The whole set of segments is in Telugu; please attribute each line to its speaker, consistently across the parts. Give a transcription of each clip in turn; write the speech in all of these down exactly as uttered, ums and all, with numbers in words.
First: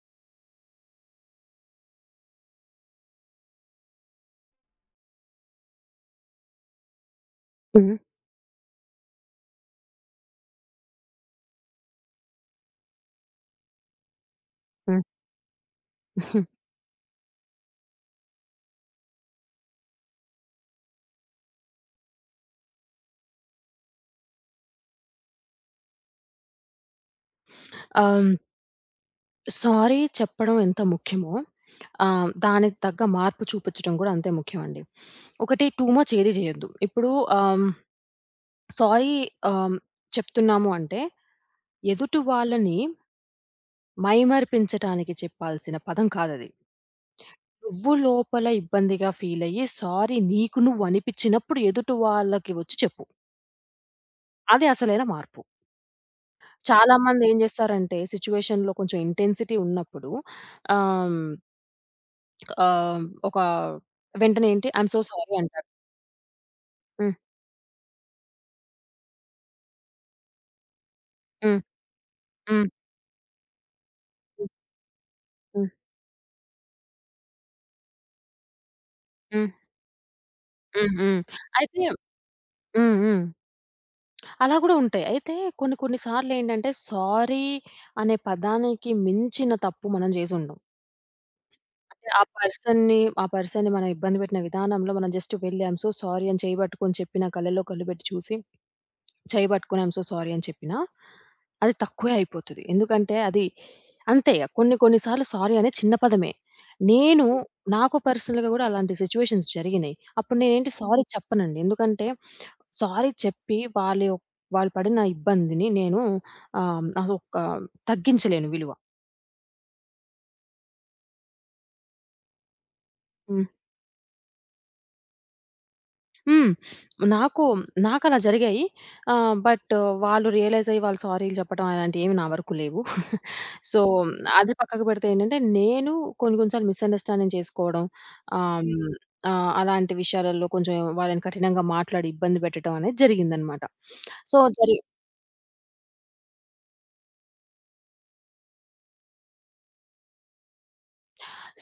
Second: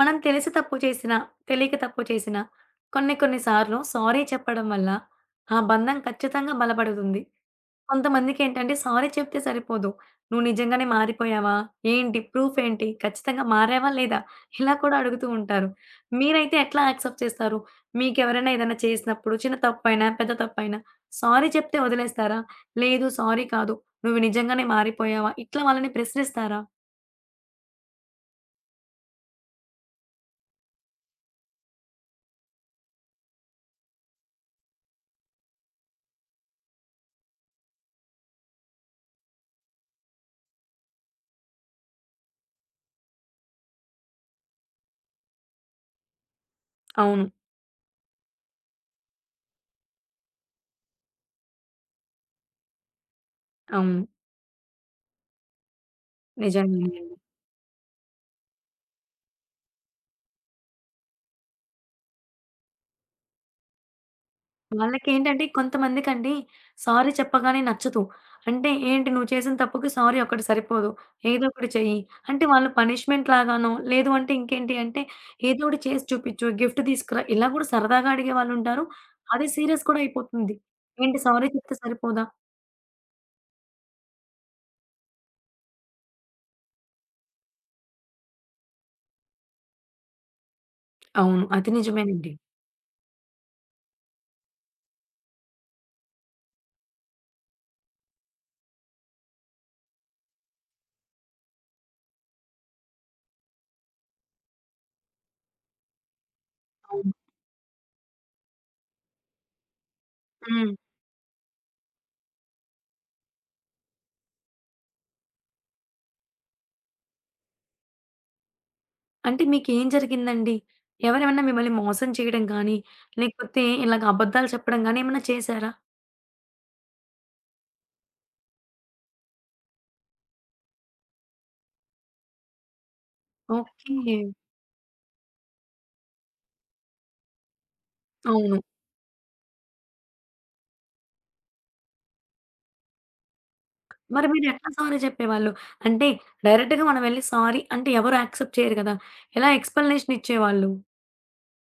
Speaker 1: మనం తెలిసి తప్పు చేసినా, తెలియక తప్పు చేసినా కొన్ని కొన్ని సార్లు సారీ చెప్పడం వల్ల ఆ బంధం ఖచ్చితంగా బలపడుతుంది.
Speaker 2: హ్మ్.
Speaker 1: కొంతమందికేంటంటే సారీ చెప్తే సరిపోదు. "నువ్వు నిజంగానే మారిపోయావా? ఏంటి? ప్రూఫ్ ఏంటి? ఖచ్చితంగా మారావా? లేదా?" ఇలా కూడా
Speaker 2: హ్మ్.
Speaker 1: అడుగుతూ ఉంటారు. మీరైతే ఎట్లా యాక్సెప్ట్ చేస్తారు? మీకెవరైనా ఏదైనా చేసినప్పుడు చిన్న తప్పైనా, పెద్ద తప్పైనా సారీ చెప్తే వదిలేస్తారా? లేదు సారీ కాదు. నువ్వు నిజంగానే మారిపోయావా? ఇట్లా వాళ్ళని ప్రశ్నిస్తారా?
Speaker 2: ఆహ్, సారీ చెప్పడం ఎంత ముఖ్యమో ఆహ్, దానికి తగ్గ మార్పు చూపించడం కూడా అంతే ముఖ్యమండి. ఒకటి టూ మచ్ ఏది చేయొద్దు. ఇప్పుడు ఆహ్, సారీ ఆహ్, చెప్తున్నాము అంటే ఎదుటి వాళ్ళని మైమరిపించటానికి చెప్పాల్సిన పదం కాదది.
Speaker 1: అవును.
Speaker 2: నువ్వు లోపల ఇబ్బందిగా ఫీల్ అయ్యి సారీ నీకు నువ్వు అనిపించినప్పుడు ఎదుటి వాళ్ళకి వచ్చి చెప్పు.
Speaker 1: అవును.
Speaker 2: అది అసలైన మార్పు.
Speaker 1: నిజంగానే.
Speaker 2: చాలామంది ఏం చేస్తారంటే సిట్యుయేషన్‌లో కొంచెం ఇంటెన్సిటీ ఉన్నప్పుడు ఆహ్ ఆహ్, ఒక వెంటనే ఏంటి ఐ యామ్ సో సారీ
Speaker 1: వాళ్ళకేంటంటే
Speaker 2: అంటారు.
Speaker 1: కొంతమందికండి సారీ
Speaker 2: హ్మ్.
Speaker 1: చెప్పగానే నచ్చదు. అంటే ఏంటి "నువ్వు చేసిన తప్పుకి సారీ ఒక్కటి సరిపోదు. ఏదో
Speaker 2: హ్మ్.
Speaker 1: ఒకటి చెయ్యి" అంటే
Speaker 2: హ్మ్.
Speaker 1: వాళ్ళు పనిష్మెంట్ లాగానో, లేదు అంటే ఇంకేంటి అంటే ఏదో
Speaker 2: హ్మ్.
Speaker 1: ఒకటి చేసి చూపిచ్చు, గిఫ్ట్ తీసుకురా ఇలా కూడా సరదాగా అడిగే వాళ్ళుంటారు. అది
Speaker 2: హ్మ్.
Speaker 1: సీరియస్ కూడా అయిపోతుంది.
Speaker 2: హ్మ్.
Speaker 1: ఏంటి
Speaker 2: హ్మ్.
Speaker 1: సారీ చెప్తే
Speaker 2: అయితే
Speaker 1: సరిపోదా?
Speaker 2: హ్మ్. హ్మ్. అలా కూడా ఉంటాయి. అయితే కొన్ని కొన్ని సార్లేంటంటే సారీ అనే పదానికి మించిన తప్పు మనం జేసుండం.
Speaker 1: అవును. అది
Speaker 2: అంటే ఆ
Speaker 1: నిజమేనండి.
Speaker 2: పర్సన్‌ని ఆ పర్సన్‌ని మనం ఇబ్బంది పెట్టిన విధానంలో మనం జస్ట్ వెళ్లి ఐ యామ్ సో సారీ అని చేయబట్టుకొని చెప్పిన కళ్ళలో కళ్ళు పెట్టి చూసి చెయ్యి పట్టుకొని ఐయామ్ సో సారీ అని చెప్పినా, అది తక్కువే అయిపోతది. ఎందుకంటే అది అంతే కొన్ని కొన్ని సార్లు సారీ అనేది చిన్న పదమే.
Speaker 1: అవును.
Speaker 2: నేను నాకు పర్సనల్‌గా గూడా అలాంటి సిట్యుయేషన్స్ జరిగినియి. అప్పుడు నేనేంటి
Speaker 1: హ్మ్.
Speaker 2: సారీ చెప్పనండి. ఎందుకంటే సారీ చెప్పి వాళ్ళ యొ వాళ్ళు పడిన ఇబ్బందిని నేను ఆహ్, అదొక తగ్గించలేను విలువ.
Speaker 1: అంటే మీకేం జరిగిందండి? ఎవరేమన్నా మిమ్మల్ని మోసం చేయడం గానీ, లేకపోతే ఇలాగ అబద్ధాలు చెప్పడం గానీ ఏమన్నా చేశారా?
Speaker 2: హ్మ్. నాకు నాకలా జరిగాయి. ఆహ్, బట్ వాళ్ళు రియలైజ్ అయ్యి వాళ్ళు సారీలు చెప్పడం అలాంటియేమి నా వరకు లేవు. So,
Speaker 1: okay.
Speaker 2: అది పక్కకు పెడితే ఏంటంటే, నేను కొన్ని కొన్ని సార్లు మిస్‌అండర్‌స్టాండింగ్ చేసుకోవడం
Speaker 1: అవును.
Speaker 2: ఆహ్, హ్మ్, ఆహ్, అలాంటి విషయాలలో కొంచెం వాళ్ళని కఠినంగా మాట్లాడి ఇబ్బంది పెట్టడం అనేది జరిగిందనమాట.
Speaker 1: మరి
Speaker 2: సో,
Speaker 1: మీరెట్లా
Speaker 2: జరి
Speaker 1: సారీ చెప్పేవాళ్ళు? అంటే డైరెక్ట్‌గా మనం వెళ్లి సారీ అంటే ఎవరు యాక్సెప్ట్ చేయరు కదా! ఎలా ఎక్స్‌ప్లనేషన్ ఇచ్చేవాళ్ళు?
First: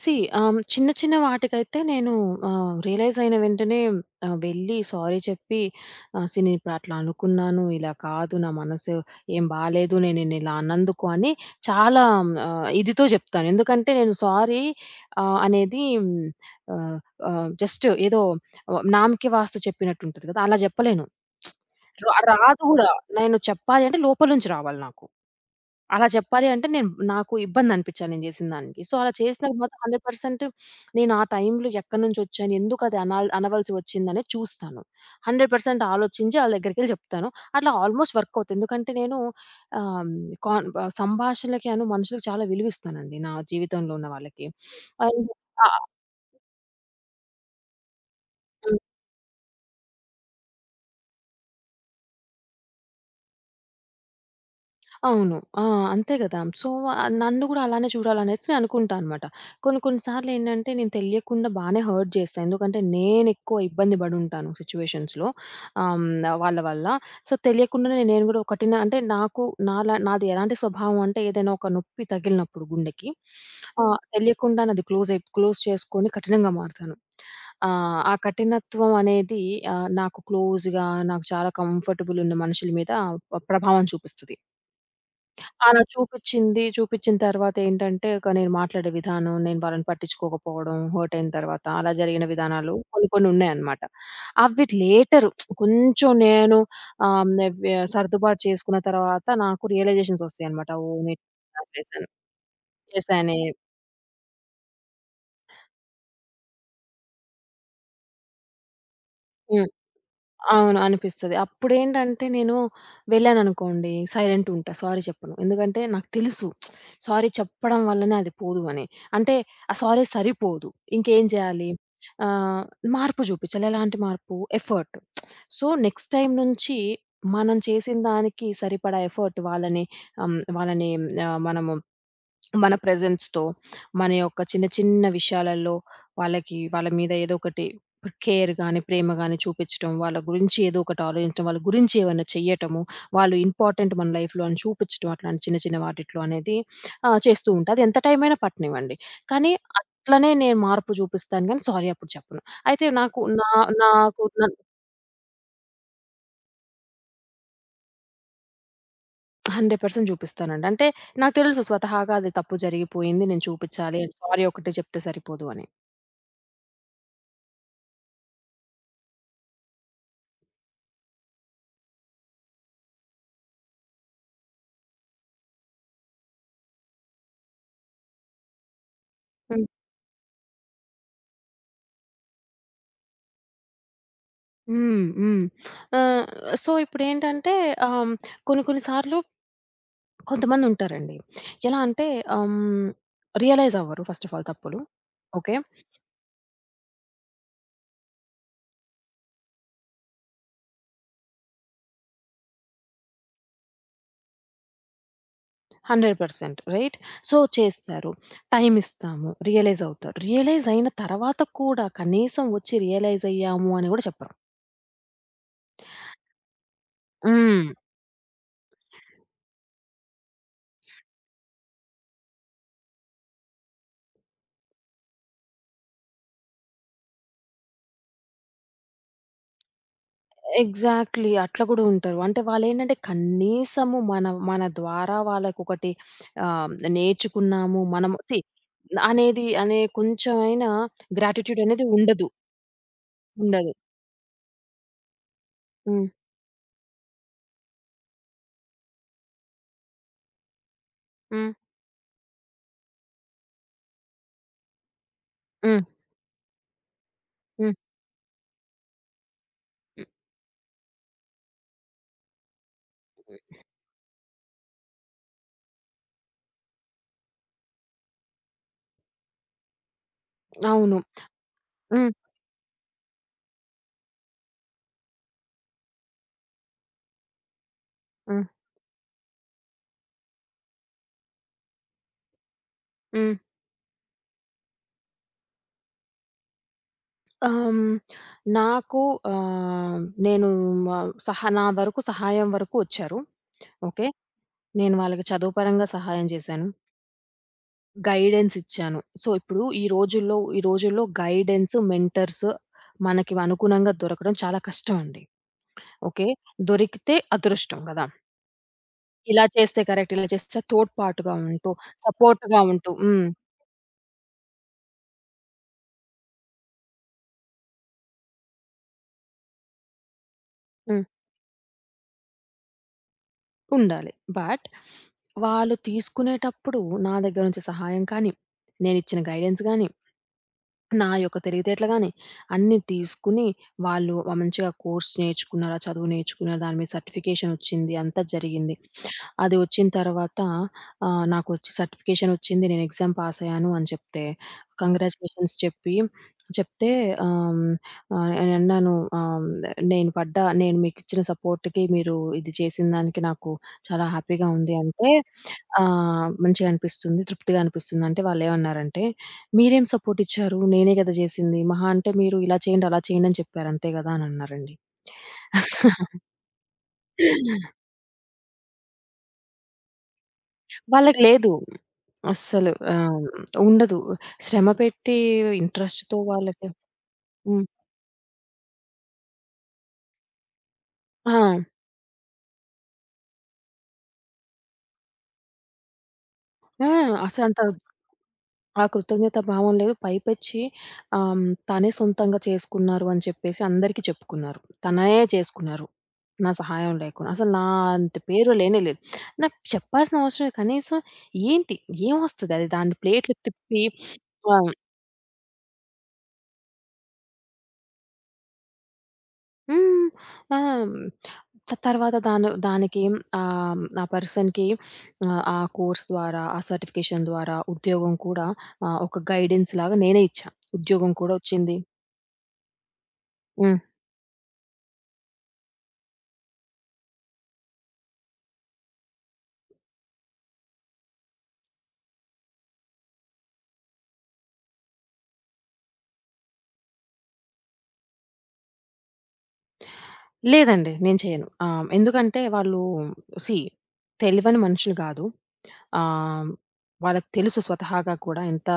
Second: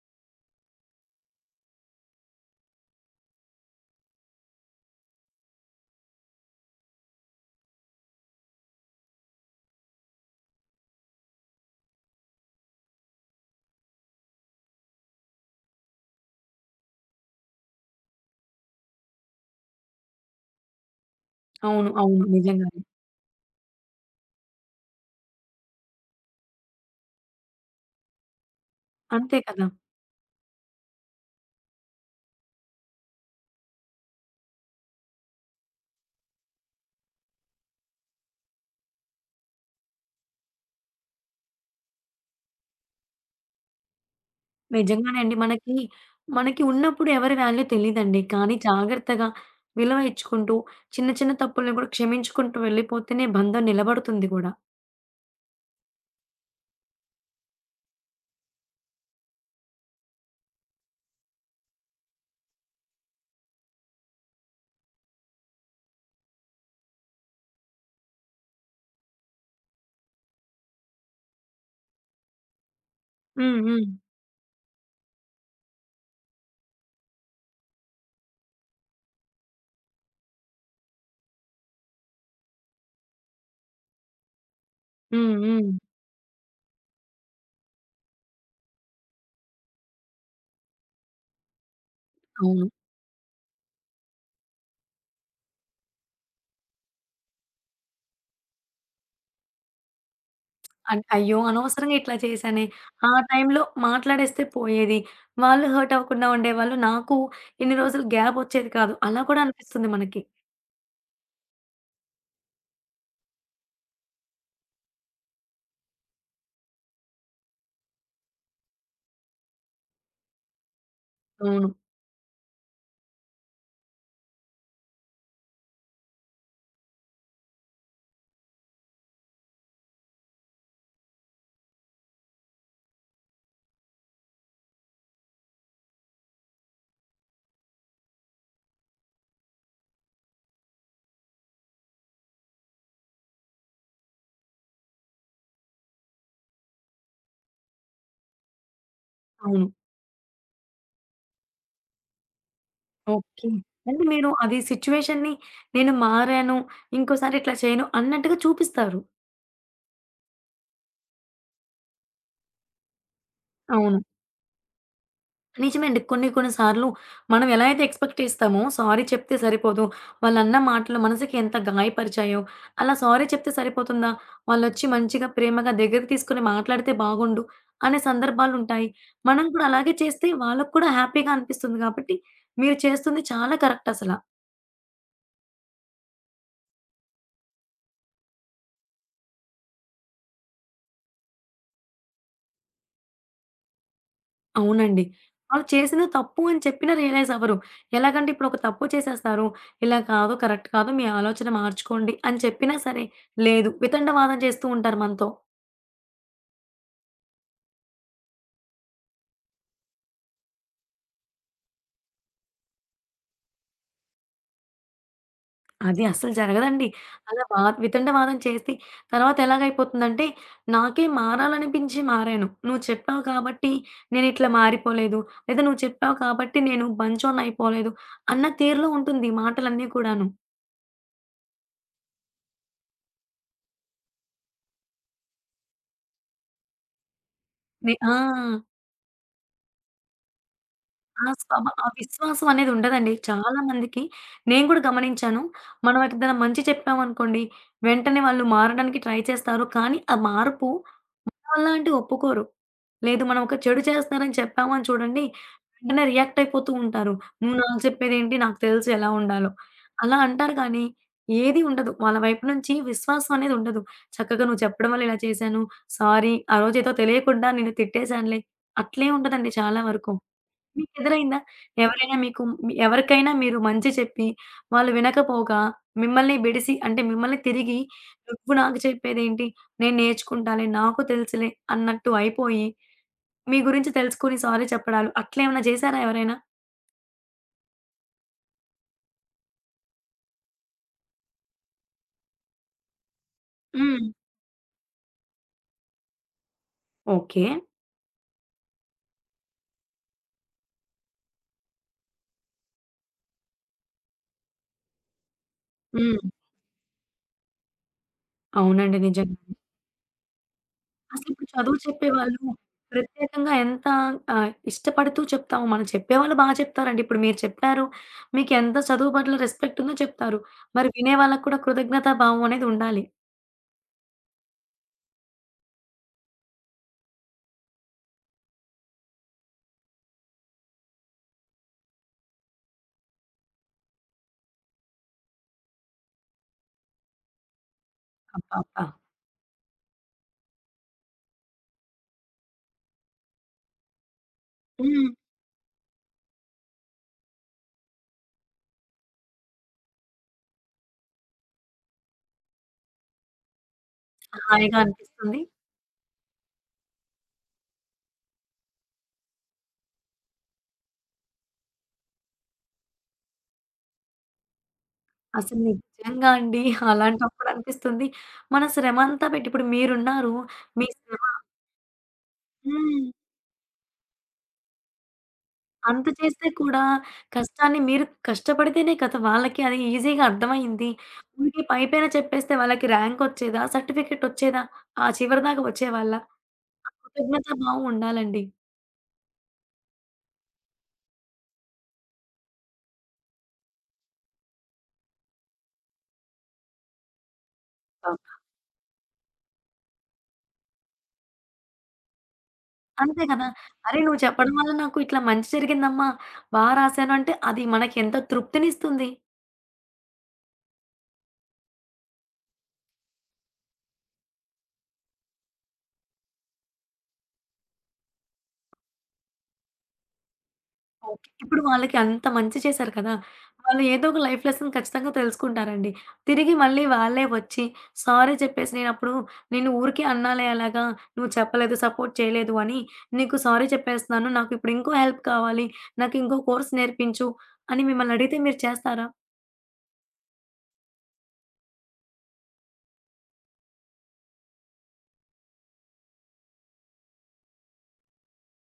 Speaker 2: సీ ఆహ్, చిన్న చిన్న వాటికైతే నేను ఆహ్, రియలైజ్ అయిన వెంటనే ఆహ్, వెళ్ళి సారీ చెప్పి ఆహ్, "సీ నేను ఇప్పుడట్లా అనుకున్నాను. ఇలా కాదు. నా మనసు ఏం బాలేదు. నేను నిన్నిలా అన్నందుకు" అని చాలా ఆహ్, ఇదితో చెప్తాను. ఎందుకంటే నేను సారీ ఆహ్, అనేది ఆహ్, ఆహ్, జస్ట్ ఏదో నామకి వాస్తు చెప్పినట్టుంటది కదా! అలా చెప్పలేను.
Speaker 1: అవును.
Speaker 2: ర
Speaker 1: అవును.
Speaker 2: రాదు
Speaker 1: నిజంగానే.
Speaker 2: గూడా. నేను చెప్పాలి అంటే లోపల నుంచి రావాలి నాకు. అలా చెప్పాలి అంటే నేను నాకు ఇబ్బందనిపించాలి నేను చేసిన దానికి. సో, అలా
Speaker 1: అంతే
Speaker 2: చేసినప్పుడు
Speaker 1: కదా!
Speaker 2: మాత్రం హండ్రెడ్ పర్సెంట్ నేను ఆ టైంలో ఎక్కడి నుంచొచ్చాను, ఎందుకది అనాల్ అనవలసి వచ్చిందనేది చూస్తాను. హండ్రెడ్ పర్సెంట్ ఆలోచించి ఆళ్ళ దగ్గరికెళ్ళి చెప్తాను. అట్లా ఆల్‌మోస్ట్ వర్క్ అవుతుంది. ఎందుకంటే నేను ఆహ్, కాన్ ఆహ్, సంభాషణలకి అను మనుషులకి చాలా విలువిస్తానండి నా జీవితంలో ఉన్న వాళ్ళకి.
Speaker 1: నిజంగానే
Speaker 2: అండ్
Speaker 1: అండి.
Speaker 2: ఆ!
Speaker 1: మనకి, మనకి ఉన్నప్పుడు ఎవరి వాల్యూ తెలీదండి. కానీ
Speaker 2: హ్మ్.
Speaker 1: జాగ్రత్తగా విలువ ఇచ్చుకుంటూ, చిన్న చిన్న తప్పుల్ని కూడా క్షమించుకుంటూ వెళ్ళిపోతేనే బంధం నిలబడుతుంది కూడా.
Speaker 2: అవును. ఆ! అంతే గదా! సో, నన్ను గూడా అలానే చూడాలనేసి అనుకుంటా అనమాట. కొన్ని కొన్ని సార్లేంటంటే నేను తెలియకుండా బానే హర్ట్ చేస్తా. ఎందుకంటే నేనెక్కువ ఇబ్బంది పడుంటాను సిట్యుయేషన్స్‌లో ఆహ్, హ్మ్. వాళ్ళ వల్ల. సో, తెలియకుండానే నేను గూడా ఒకటిన అంటే నాకు నాలా నాది ఎలాంటి స్వభావం అంటే ఏదైనా ఒక నొప్పి తగిలినప్పుడు గుండెకి హ్మ్.
Speaker 1: హ్మ్. హ్మ్.
Speaker 2: ఆహ్, తెలియకుండా నాది క్లోజ్ అయి క్లోజ్ చేసుకొని కఠినంగా మారతాను. ఆహ్, ఆ కఠినత్వం అనేది ఆహ్, నాకు క్లోజ్‌గా నాకు చాలా కంఫర్టబుల్ ఉన్న మనుషుల మీద ప్రభావం చూపిస్తది.
Speaker 1: హ్మ్. హ్మ్.
Speaker 2: అలా చూపిచ్చింది. చూపిచ్చిన తర్వాతేంటంటే, ఇక నేను మాట్లాడే విధానం, నేను వాళ్ళని పట్టించుకోకపోవడం, హర్ట్ అయిన తర్వాత అలా జరిగిన
Speaker 1: అవును.
Speaker 2: విధానాలు కొన్ని కొన్ని ఉన్నాయన్నమాట. అవి లేటర్ కొంచెం నేను ఆహ్, హ్మ్, వ్య సర్దుబాటు చేసుకున్న తర్వాత నాకు రియలైజేషన్స్ వస్తాయన్నమాట. ఓహ్!
Speaker 1: అన్
Speaker 2: నేను
Speaker 1: అయ్యో!
Speaker 2: ఇలా
Speaker 1: అనవసరంగా
Speaker 2: చేశాను.
Speaker 1: ఇట్లా చేశానే. ఆ
Speaker 2: చేశానే.
Speaker 1: టైంలో మాట్లాడేస్తే పోయేది. వాళ్ళు హర్ట్ అవ్వకుండా ఉండేవాళ్ళు. నాకు ఇన్ని రోజులు గ్యాప్ ఒచ్చేది కాదు. అలా కూడా
Speaker 2: హ్మ్.
Speaker 1: అనిపిస్తుంది మనకి.
Speaker 2: అవును. అనిపిస్తది. అప్పుడేంటంటే నేను వెళ్ళాననుకోండి సైలెంటుంటా. సారీ చెప్పను. ఎందుకంటే నాకు తెలుసు సారీ చెప్పడం వల్లనే అది పోదు అని. అంటే ఆ సారీ సరిపోదు. ఇంకేం చేయాలి?
Speaker 1: అవును.
Speaker 2: ఆహ్, మార్పు చూపించాలి. ఎలాంటి మార్పు? ఎఫర్ట్. సో, నెక్స్ట్ టైమ్ నుంచి మనం చేసిన దానికి సరిపడా ఎఫర్ట్ వాళ్ళని ఆహ్, వాళ్ళని ఆహ్, మనము మన ప్రెజెన్స్‌తో, మన యొక్క చిన్న చిన్న విషయాలలో వాళ్ళకి వాళ్ళ మీద ఏదో ఒకటి కేర్ గాని, ప్రేమ గాని చూపిచ్చటం, వాళ్ళ గురించి ఏదో ఒకటి ఆలోచించడం, వాళ్ళ గురించి ఏమైనా చెయ్యటము, వాళ్ళు ఇంపార్టెంట్ మన లైఫ్‌లో అని చూపిచ్చటం అట్లాంటి చిన్న చిన్న వాటిట్లో అనేది ఆహ్, చేస్తూ ఉంటా. అది ఎంత టైం అయినా పట్టనివ్వండి. కానీ
Speaker 1: అవును.
Speaker 2: అట్లనే నేను మార్పు చూపిస్తాను గానీ సారీ అప్పుడు చెప్పను. అయితే నాకు
Speaker 1: ఓకే.
Speaker 2: నా
Speaker 1: అంటే
Speaker 2: నాకు
Speaker 1: మీరు
Speaker 2: నన్
Speaker 1: అది సిట్యుయేషన్‌ని నేను మారాను. ఇంకోసారి ఇట్లా చేయను అన్నట్టుగా చూపిస్తారు.
Speaker 2: హండ్రెడ్ పర్సెంట్ చూపిస్తానండి. అంటే నాకు తెలుసు స్వతహాగా అది తప్పు జరిగిపోయింది. నేను
Speaker 1: అవును.
Speaker 2: చూపిచ్చాలి. సారీ ఒకటే చెప్తే సరిపోదు అని.
Speaker 1: నిజమే అండి. కొన్ని కొన్ని సార్లు మనం ఎలా అయితే ఎక్స్‌పెక్ట్ చేస్తామో సారీ చెప్తే సరిపోదు. వాళ్ళన్న మాటలు మనసుకి ఎంత గాయపరిచాయో, అలా సారీ చెప్తే సరిపోతుందా? వాళ్ళొచ్చి మంచిగా ప్రేమగా దగ్గరికి తీసుకొని మాట్లాడితే బాగుండు అనే సందర్భాలుంటాయి. మనం కూడా
Speaker 2: హ్మ్.
Speaker 1: అలాగే చేస్తే వాళ్ళకి కూడా హ్యాపీగా అనిపిస్తుంది కాబట్టి మీరు చేస్తుంది చాలా కరెక్ట్ అసల.
Speaker 2: హ్మ్. హ్మ్. ఆహ్, సో, ఇప్పుడేంటంటే ఆహ్, కొన్ని కొన్ని సార్లు కొంతమందుంటారండి. ఎలా అంటే ఆహ్, రియలైజ్ అవ్వరు ఫస్ట్ ఆఫ్ ఆల్ తప్పులు.
Speaker 1: అవునండి.
Speaker 2: ఓకే.
Speaker 1: వాళ్ళు చేసింది తప్పు అని చెప్పినా రియలైజ్ అవ్వరు. ఎలాగంటే ఇప్పుడు ఒక తప్పు చేసేస్తారు. ఇలా కాదు, కరెక్ట్ కాదు, మీ ఆలోచన మార్చుకోండి అని చెప్పినా సరే లేదు వితండవాదం చేస్తూ ఉంటారు మనతో.
Speaker 2: Hundred percent right. సో, చేస్తారు. టైమ్ ఇస్తాము. రియలైజ్ అవుతారు. రియలైజ్ అయిన తర్వాత కూడా కనీసం వచ్చి రియలైజ్ అయ్యాము అని గూడా చెప్పరు.
Speaker 1: అది అస్సలు జరగదండి. అలా వా
Speaker 2: హ్మ్.
Speaker 1: వితండవాదం చేసి తర్వాత ఎలాగైపోతుందంటే, నాకే మారాలనిపించి మారాను. నువ్వు చెప్పావు కాబట్టి నేనిట్లా మారిపోలేదు. లేదా నువ్వు చెప్పావు కాబట్టి నేను మంచోడినయిపోలేదు అన్న తీరులో ఉంటుంది మాటలన్నీ కూడాను.
Speaker 2: ఎగ్జాక్ట్‌లీ. అట్లా గూడా ఉంటారు. అంటే వాళ్ళేంటంటే కనీసము మన మన ద్వారా వాళ్ళకొకటి ఆహ్, నేర్చుకున్నాము
Speaker 1: నే ఆ!
Speaker 2: మనము సీ అనేది అనే కొంచెమైనా
Speaker 1: ఆ!
Speaker 2: గ్రాటిట్యూడ్
Speaker 1: స్వభా
Speaker 2: అనేది
Speaker 1: ఆ
Speaker 2: ఉండదు.
Speaker 1: విశ్వాసం అనేది ఉండదండి. చాలా
Speaker 2: ఉండదు.
Speaker 1: మందికి నేను కూడా గమనించాను. మనం
Speaker 2: హ్మ్.
Speaker 1: ఏదైనా మంచి చెప్పామనుకోండి, వెంటనే వాళ్ళు మారడానికి ట్రై చేస్తారు. కానీ ఆ మార్పు మన
Speaker 2: హ్మ్.
Speaker 1: వల్ల అంటే ఒప్పుకోరు. లేదు మనం ఒక చెడు చేస్తున్నారని చెప్పామని చూడండి,
Speaker 2: హ్మ్.
Speaker 1: వెంటనే రియాక్ట్ అయిపోతూ ఉంటారు. "నువ్వు
Speaker 2: హ్మ్.
Speaker 1: నాకు చెప్పేదేంటి? నాకు తెలుసు ఎలా ఉండాలో." అలా అంటారు కానీ ఏది ఉండదు. వాళ్ళ వైపు నుంచి విశ్వాసం అనేది ఉండదు. చక్కగా "నువ్వు చెప్పడం వల్ల ఇలా చేశాను. సారీ. ఆ రోజేదో తెలియకుండా నిన్ను తిట్టేశానులే." అట్లే ఉంటదండి చాలా వరకు.
Speaker 2: అవును.
Speaker 1: మీకెదురైందా?
Speaker 2: హ్మ్.
Speaker 1: ఎవరైనా మీకు మీ- ఎవరికైనా మీరు మంచి చెప్పి, వాళ్ళు వినకపోగా మిమ్మల్ని బెడిసి అంటే మిమ్మల్ని తిరిగి
Speaker 2: హ్మ్.
Speaker 1: "నువ్వు నాకు చెప్పేదేంటి? నేను నేర్చుకుంటాలే, నాకు తెలుసులే" అన్నట్టు అయిపోయి,
Speaker 2: హ్మ్.
Speaker 1: మీ గురించి తెలుసుకొని సారీ చెప్పడాలు అట్లేమన్నా చేశారా ఎవరైనా?
Speaker 2: ఆహ్, నాకు ఆహ్, నేను మ సహా నా వరకు సహాయం వరకు వచ్చారు.
Speaker 1: హ్మ్.
Speaker 2: ఓకే. నేను వాళ్ళకి చదువు పరంగా సహాయం చేశాను.
Speaker 1: ఓకే.
Speaker 2: గైడెన్స్ ఇచ్చాను. సో, ఇప్పుడు ఈ రోజుల్లో ఈ రోజుల్లో గైడెన్స్, మెంటర్స్ మనకి అనుగుణంగా దొరకడం చాలా కష్టం అండి.
Speaker 1: హ్మ్.
Speaker 2: ఓకే. దొరికితే అదృష్టం గదా!
Speaker 1: అవునండి. నిజంగా.
Speaker 2: ఇలా చేస్తే కరెక్ట్, ఇలా చేస్తే తోడ్పాటుగా
Speaker 1: అసలిప్పుడు
Speaker 2: ఉంటూ,
Speaker 1: చదువు చెప్పేవాళ్ళు
Speaker 2: సపోర్ట్‌గా ఉంటూ హ్మ్.
Speaker 1: ప్రత్యేకంగా ఎంత ఆహ్, ఇష్టపడుతూ చెప్తామో, మనం చెప్పేవాళ్ళు బా చెప్తారండి. ఇప్పుడు మీరు చెప్పారు. మీకెంత చదువు పట్ల రెస్పెక్ట్ ఉందో చెప్తారు. మరి
Speaker 2: హ్మ్.
Speaker 1: వినేవాళ్ళకి కూడా కృతజ్ఞతా భావం అనేది ఉండాలి.
Speaker 2: ఉండాలి. బట్ వాళ్ళు తీసుకునేటప్పుడు నా దగ్గర నుంచి సహాయం కానీ, నేనిచ్చిన గైడెన్స్ గాని నా యొక్క తెలివితేటలుగానే అన్నీ తీసుకొని, వాళ్ళు ఆహ్, మంచిగా కోర్స్ నేర్చుకున్నారు. ఆ చదువు నేర్చుకున్నారు. దాని మీద సర్టిఫికేషన్ వచ్చింది. అంతా జరిగింది.
Speaker 1: అబ్బబ్బా!
Speaker 2: అది వచ్చిన తర్వాత ఆహ్, నాకొచ్చి సర్టిఫికేషన్ వచ్చింది. నేను ఎగ్జామ్ పాస్ అయ్యాను అని చెప్తే,
Speaker 1: హ్మ్.
Speaker 2: కంగ్రాచ్యులేషన్స్ చెప్పి చెప్తే ఆహ్, ఆహ్, నేనన్నాను ఆహ్, నేను పడ్డ నేను మీకిచ్చిన సపోర్ట్‌కి మీరు ఇది చేసిన దానికి నాకు చాలా హ్యాపీగా ఉంది
Speaker 1: హాయిగా
Speaker 2: అంటే,
Speaker 1: అనిపిస్తుంది.
Speaker 2: ఆహ్, మంచిగా అనిపిస్తుంది. తృప్తిగా అనిపిస్తుంది. అంటే వాళ్ళేమన్నారంటే మీరేం సపోర్టిచ్చారు? నేనే గదా జేసింది. మహా అంటే మీరు ఇలా చేయండి, అలా చేయండి అని చెప్పారు. అంతే గదా! అని అన్నారండి.
Speaker 1: అసలు నిజంగా అండి. అలాంటప్పుడు అనిపిస్తుంది. మన శ్రమంతా పెట్టి ఇప్పుడు మీరున్నారు. మీ
Speaker 2: వాళ్ళకి
Speaker 1: శ్రమ
Speaker 2: లేదు. అస్సలు
Speaker 1: హ్మ్.
Speaker 2: ఆహ్, ఉండదు. శ్రమ పెట్టి
Speaker 1: అంత
Speaker 2: ఇంట్రెస్ట్‌తో
Speaker 1: చేస్తే
Speaker 2: వాళ్ళకి
Speaker 1: కూడా
Speaker 2: హ్మ్.
Speaker 1: కష్టాన్ని మీరు కష్టపడితేనే కదా! వాళ్ళకి అది ఈజీగా అర్థమయింది.
Speaker 2: ఆ!
Speaker 1: ఊరికే పైపైన చెప్పేస్తే వాళ్ళకి ర్యాంక్ వచ్చేదా? సర్టిఫికేట్ వచ్చేదా? ఆ చివరిదాకా వచ్చేవాళ్ళా?
Speaker 2: ఆ!
Speaker 1: ఆ కృతజ్ఞతా
Speaker 2: అసలంత
Speaker 1: భావం ఉండాలండి.
Speaker 2: ఆ కృతజ్ఞత భావం లేదు. పైపెచ్చి ఆహ్, హ్మ్, తనే సొంతంగా చేసుకున్నారు అని చెప్పేసి అందరికీ చెప్పుకున్నారు. తనే చేసుకున్నారు. నా సహాయం లేకుండా. అసలు నా అంత
Speaker 1: అవును.
Speaker 2: పేరు లేనే లేదు. నాకు చెప్పాల్సిన అవసరం లేదు. కనీసం ఏంటి? ఏమొస్తది అది దాన్ని
Speaker 1: అంతే
Speaker 2: ప్లేట్లు
Speaker 1: కదా!
Speaker 2: తిప్పి
Speaker 1: అరే! నువ్వు చెప్పడం వల్ల
Speaker 2: ఆహ్,
Speaker 1: నాకు ఇట్లా మంచి జరిగిందమ్మా, బా రాశాను అంటే అది మనకి ఎంత తృప్తినిస్తుంది.
Speaker 2: హ్మ్. ఆ! త తర్వాత దాని దానికి ఆహ్, ఆ పర్సన్‌కి ఆహ్, ఆ కోర్స్ ద్వారా, ఆ సర్టిఫికేషన్ ద్వారా ఉద్యోగం కూడా ఆహ్, ఒక గైడెన్స్ లాగా నేనే ఇచ్చా. ఉద్యోగం
Speaker 1: ఓకే.
Speaker 2: కూడా
Speaker 1: ఇప్పుడు
Speaker 2: వచ్చింది.
Speaker 1: వాళ్ళకి అంత మంచి చేశారు కదా!
Speaker 2: హ్మ్.
Speaker 1: వాళ్ళు ఏదో ఒక లైఫ్ లెసన్ ఖచ్చితంగా తెలుసుకుంటారండి. తిరిగి మళ్ళీ వాళ్ళే వచ్చి సారీ చెప్పేసి నేనప్పుడు నిన్ను ఊరికే అన్నాలే అలాగా, నువ్వు చెప్పలేదు, సపోర్ట్ చేయలేదు అని నీకు సారీ చెప్పేస్తున్నాను. నాకు ఇప్పుడు ఇంకో హెల్ప్ కావాలి. నాకు ఇంకో కోర్స్ నేర్పించు అని మిమ్మల్ని అడిగితే మీరు చేస్తారా?
Speaker 2: లేదండి. నేను చేయను. ఆహ్, ఎందుకంటే వాళ్ళు సీ తెలివని మనుషులు గాదు. ఆహ్, వాళ్ళకి తెలుసు స్వతహాగా కూడా ఎంత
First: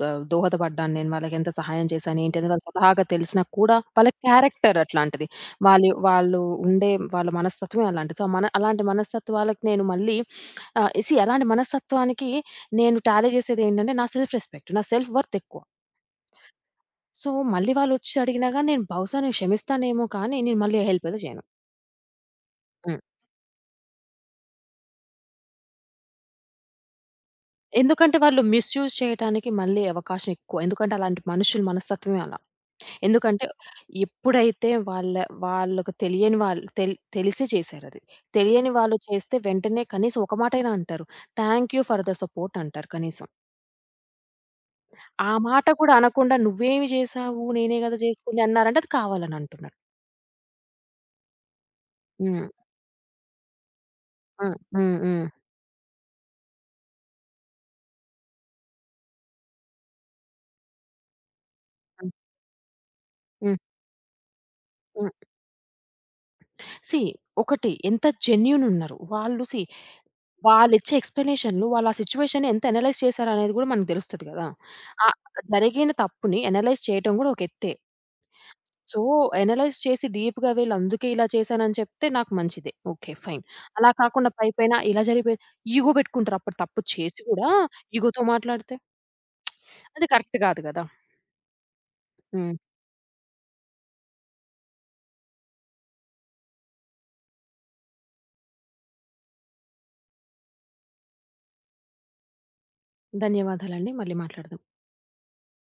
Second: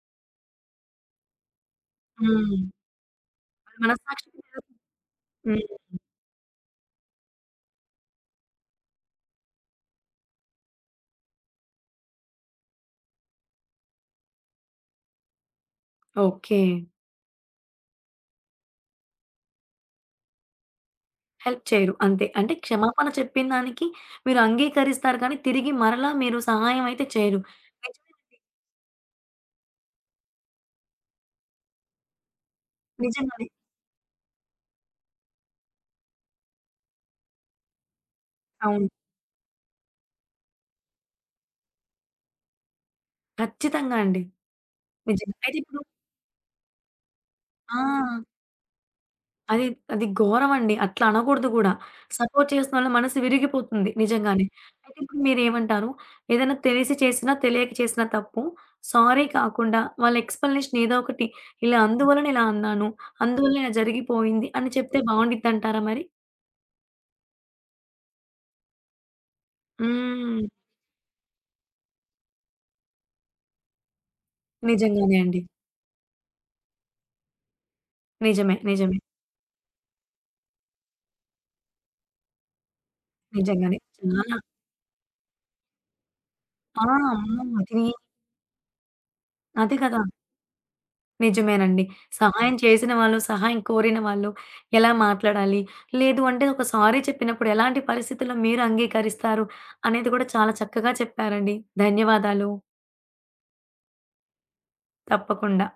Speaker 2: ద దోహదపడ్డాను నేను, వాళ్ళకెంత సహాయం చేశాను, ఏంటి అనేది
Speaker 1: హ్మ్.
Speaker 2: వాళ్ళు స్వతహాగా తెలిసినా కూడా వాళ్ళ
Speaker 1: మనస్సాక్షికి తెలుసు.
Speaker 2: క్యారెక్టర్ అట్లాంటిది.
Speaker 1: హ్మ్.
Speaker 2: వాళ్ళు వాళ్ళు ఉండే వాళ్ళ మనస్తత్వమే అలాంటిది. సో, మన అలాంటి మనస్తత్వాలకి నేను మళ్ళీ ఆహ్, సీ అలాంటి మనస్తత్వానికి నేను టాలీ చేసేదేంటంటే నా సెల్ఫ్ రెస్పెక్ట్, నా సెల్ఫ్ వర్త్ ఎక్కువ.
Speaker 1: ఓకే.
Speaker 2: సో, మళ్ళీ వాళ్ళొచ్చి అడిగినా గాని నేను బహుశా నేను క్షమిస్తానేమో కానీ నేను మళ్ళీ హెల్ప్ అయితే చేయను.
Speaker 1: హెల్ప్ చేయరు. అంతే. అంటే
Speaker 2: హ్మ్.
Speaker 1: క్షమాపణ చెప్పిన దానికి మీరు అంగీకరిస్తారు కానీ తిరిగి మరలా మీరు సహాయం అయితే చేయరు.
Speaker 2: ఎందుకంటే
Speaker 1: నిజమే.
Speaker 2: వాళ్ళు మిస్‌యూజ్ చేయటానికి మళ్ళీ అవకాశం ఎక్కువ. ఎందుకంటే అలాంటి మనుషులు మనస్తత్వమే అలా.
Speaker 1: నిజంగానే.
Speaker 2: ఎందుకంటే ఎప్పుడైతే వాళ్ళ వాళ్ళకి తెలియని వాళ్ళు తెల్ తెలిసి చేశారది. తెలియని
Speaker 1: అవును.
Speaker 2: వాళ్ళు చేస్తే వెంటనే కనీసం ఒక మాటైనా అంటారు. Thank you for the support అంటారు కనీసం.
Speaker 1: ఖచ్చితంగా అండి.
Speaker 2: ఆ
Speaker 1: నిజంగా. అయితే
Speaker 2: మాట
Speaker 1: ఇప్పుడు
Speaker 2: కూడా అనకుండా నువ్వేమి చేశావు?
Speaker 1: ఆ!
Speaker 2: నేనే గదా చేసుకుంది అన్నారంటే అది కావాలని
Speaker 1: అది
Speaker 2: అంటున్నారు.
Speaker 1: అది ఘోరమండి. అట్లా అనకూడదు గూడా.
Speaker 2: హ్మ్.
Speaker 1: సపోర్ట్ చేసినోళ్ళ మనసు విరిగిపోతుంది నిజంగానే.
Speaker 2: ఆ!
Speaker 1: అయితే
Speaker 2: హ్మ్.
Speaker 1: ఇప్పుడు
Speaker 2: హ్మ్.
Speaker 1: మీరేమంటారు? ఏదైనా తెలిసి చేసినా, తెలియక చేసిన తప్పు సారీ కాకుండా వాళ్ళ ఎక్స్‌ప్లనేషన్ ఏదో ఒకటి ఇలా
Speaker 2: హ్మ్.
Speaker 1: అందువలన ఇలా అన్నాను. అందువల్ల
Speaker 2: హ్మ్.
Speaker 1: ఇలా జరిగిపోయింది అని చెప్తే
Speaker 2: హ్మ్.
Speaker 1: బావుండిద్దంటారా మరి?
Speaker 2: సీ ఒకటి ఎంత జెన్యూన్ ఉన్నారు. వాళ్ళు సీ
Speaker 1: హ్మ్.
Speaker 2: వాళ్ళిచ్చే ఎక్స్‌ప్లనేషన్‌లు, వాళ్ళా సిట్యుయేషన్‌ని ఎంత అనలైజ్ చేశారనేది గూడా మనకు దెలుస్తది గదా! ఆహ్,
Speaker 1: నిజంగానే అండి.
Speaker 2: జరిగిన తప్పుని అనలైజ్ చేయటం గూడా ఒక ఎత్తే.
Speaker 1: నిజమే. నిజమే.
Speaker 2: సో, అనలైజ్ చేసి డీప్‌గా వీళ్ళు అందుకే ఇలా చేశానని చెప్తే నాకు మంచిదే. ఓకే. ఫైన్.
Speaker 1: నిజంగానే.
Speaker 2: అలా కాకుండా
Speaker 1: చాలా
Speaker 2: పైపైన ఇలా జరిగిపోయింది ఈగో బెట్టుకుంటారు. అప్పుడు తప్పు
Speaker 1: ఆ!
Speaker 2: చేసి
Speaker 1: అమ్మో!
Speaker 2: గూడా
Speaker 1: అది
Speaker 2: ఈగోతో మాట్లాడితే
Speaker 1: అదే కదా!
Speaker 2: అది కరెక్ట్ గాదు గదా!
Speaker 1: నిజమేనండి.
Speaker 2: హ్మ్.
Speaker 1: సహాయం చేసిన వాళ్ళు, సహాయం కోరిన వాళ్ళు ఎలా మాట్లాడాలి? లేదు అంటే ఒక సారీ చెప్పినప్పుడు ఎలాంటి పరిస్థితుల్లో మీరు అంగీకరిస్తారు? అనేది కూడా చాలా చక్కగా చెప్పారండి. ధన్యవాదాలు.
Speaker 2: ధన్యవాదాలండి. మళ్ళీ మాట్లాడదాం.
Speaker 1: తప్పకుండా.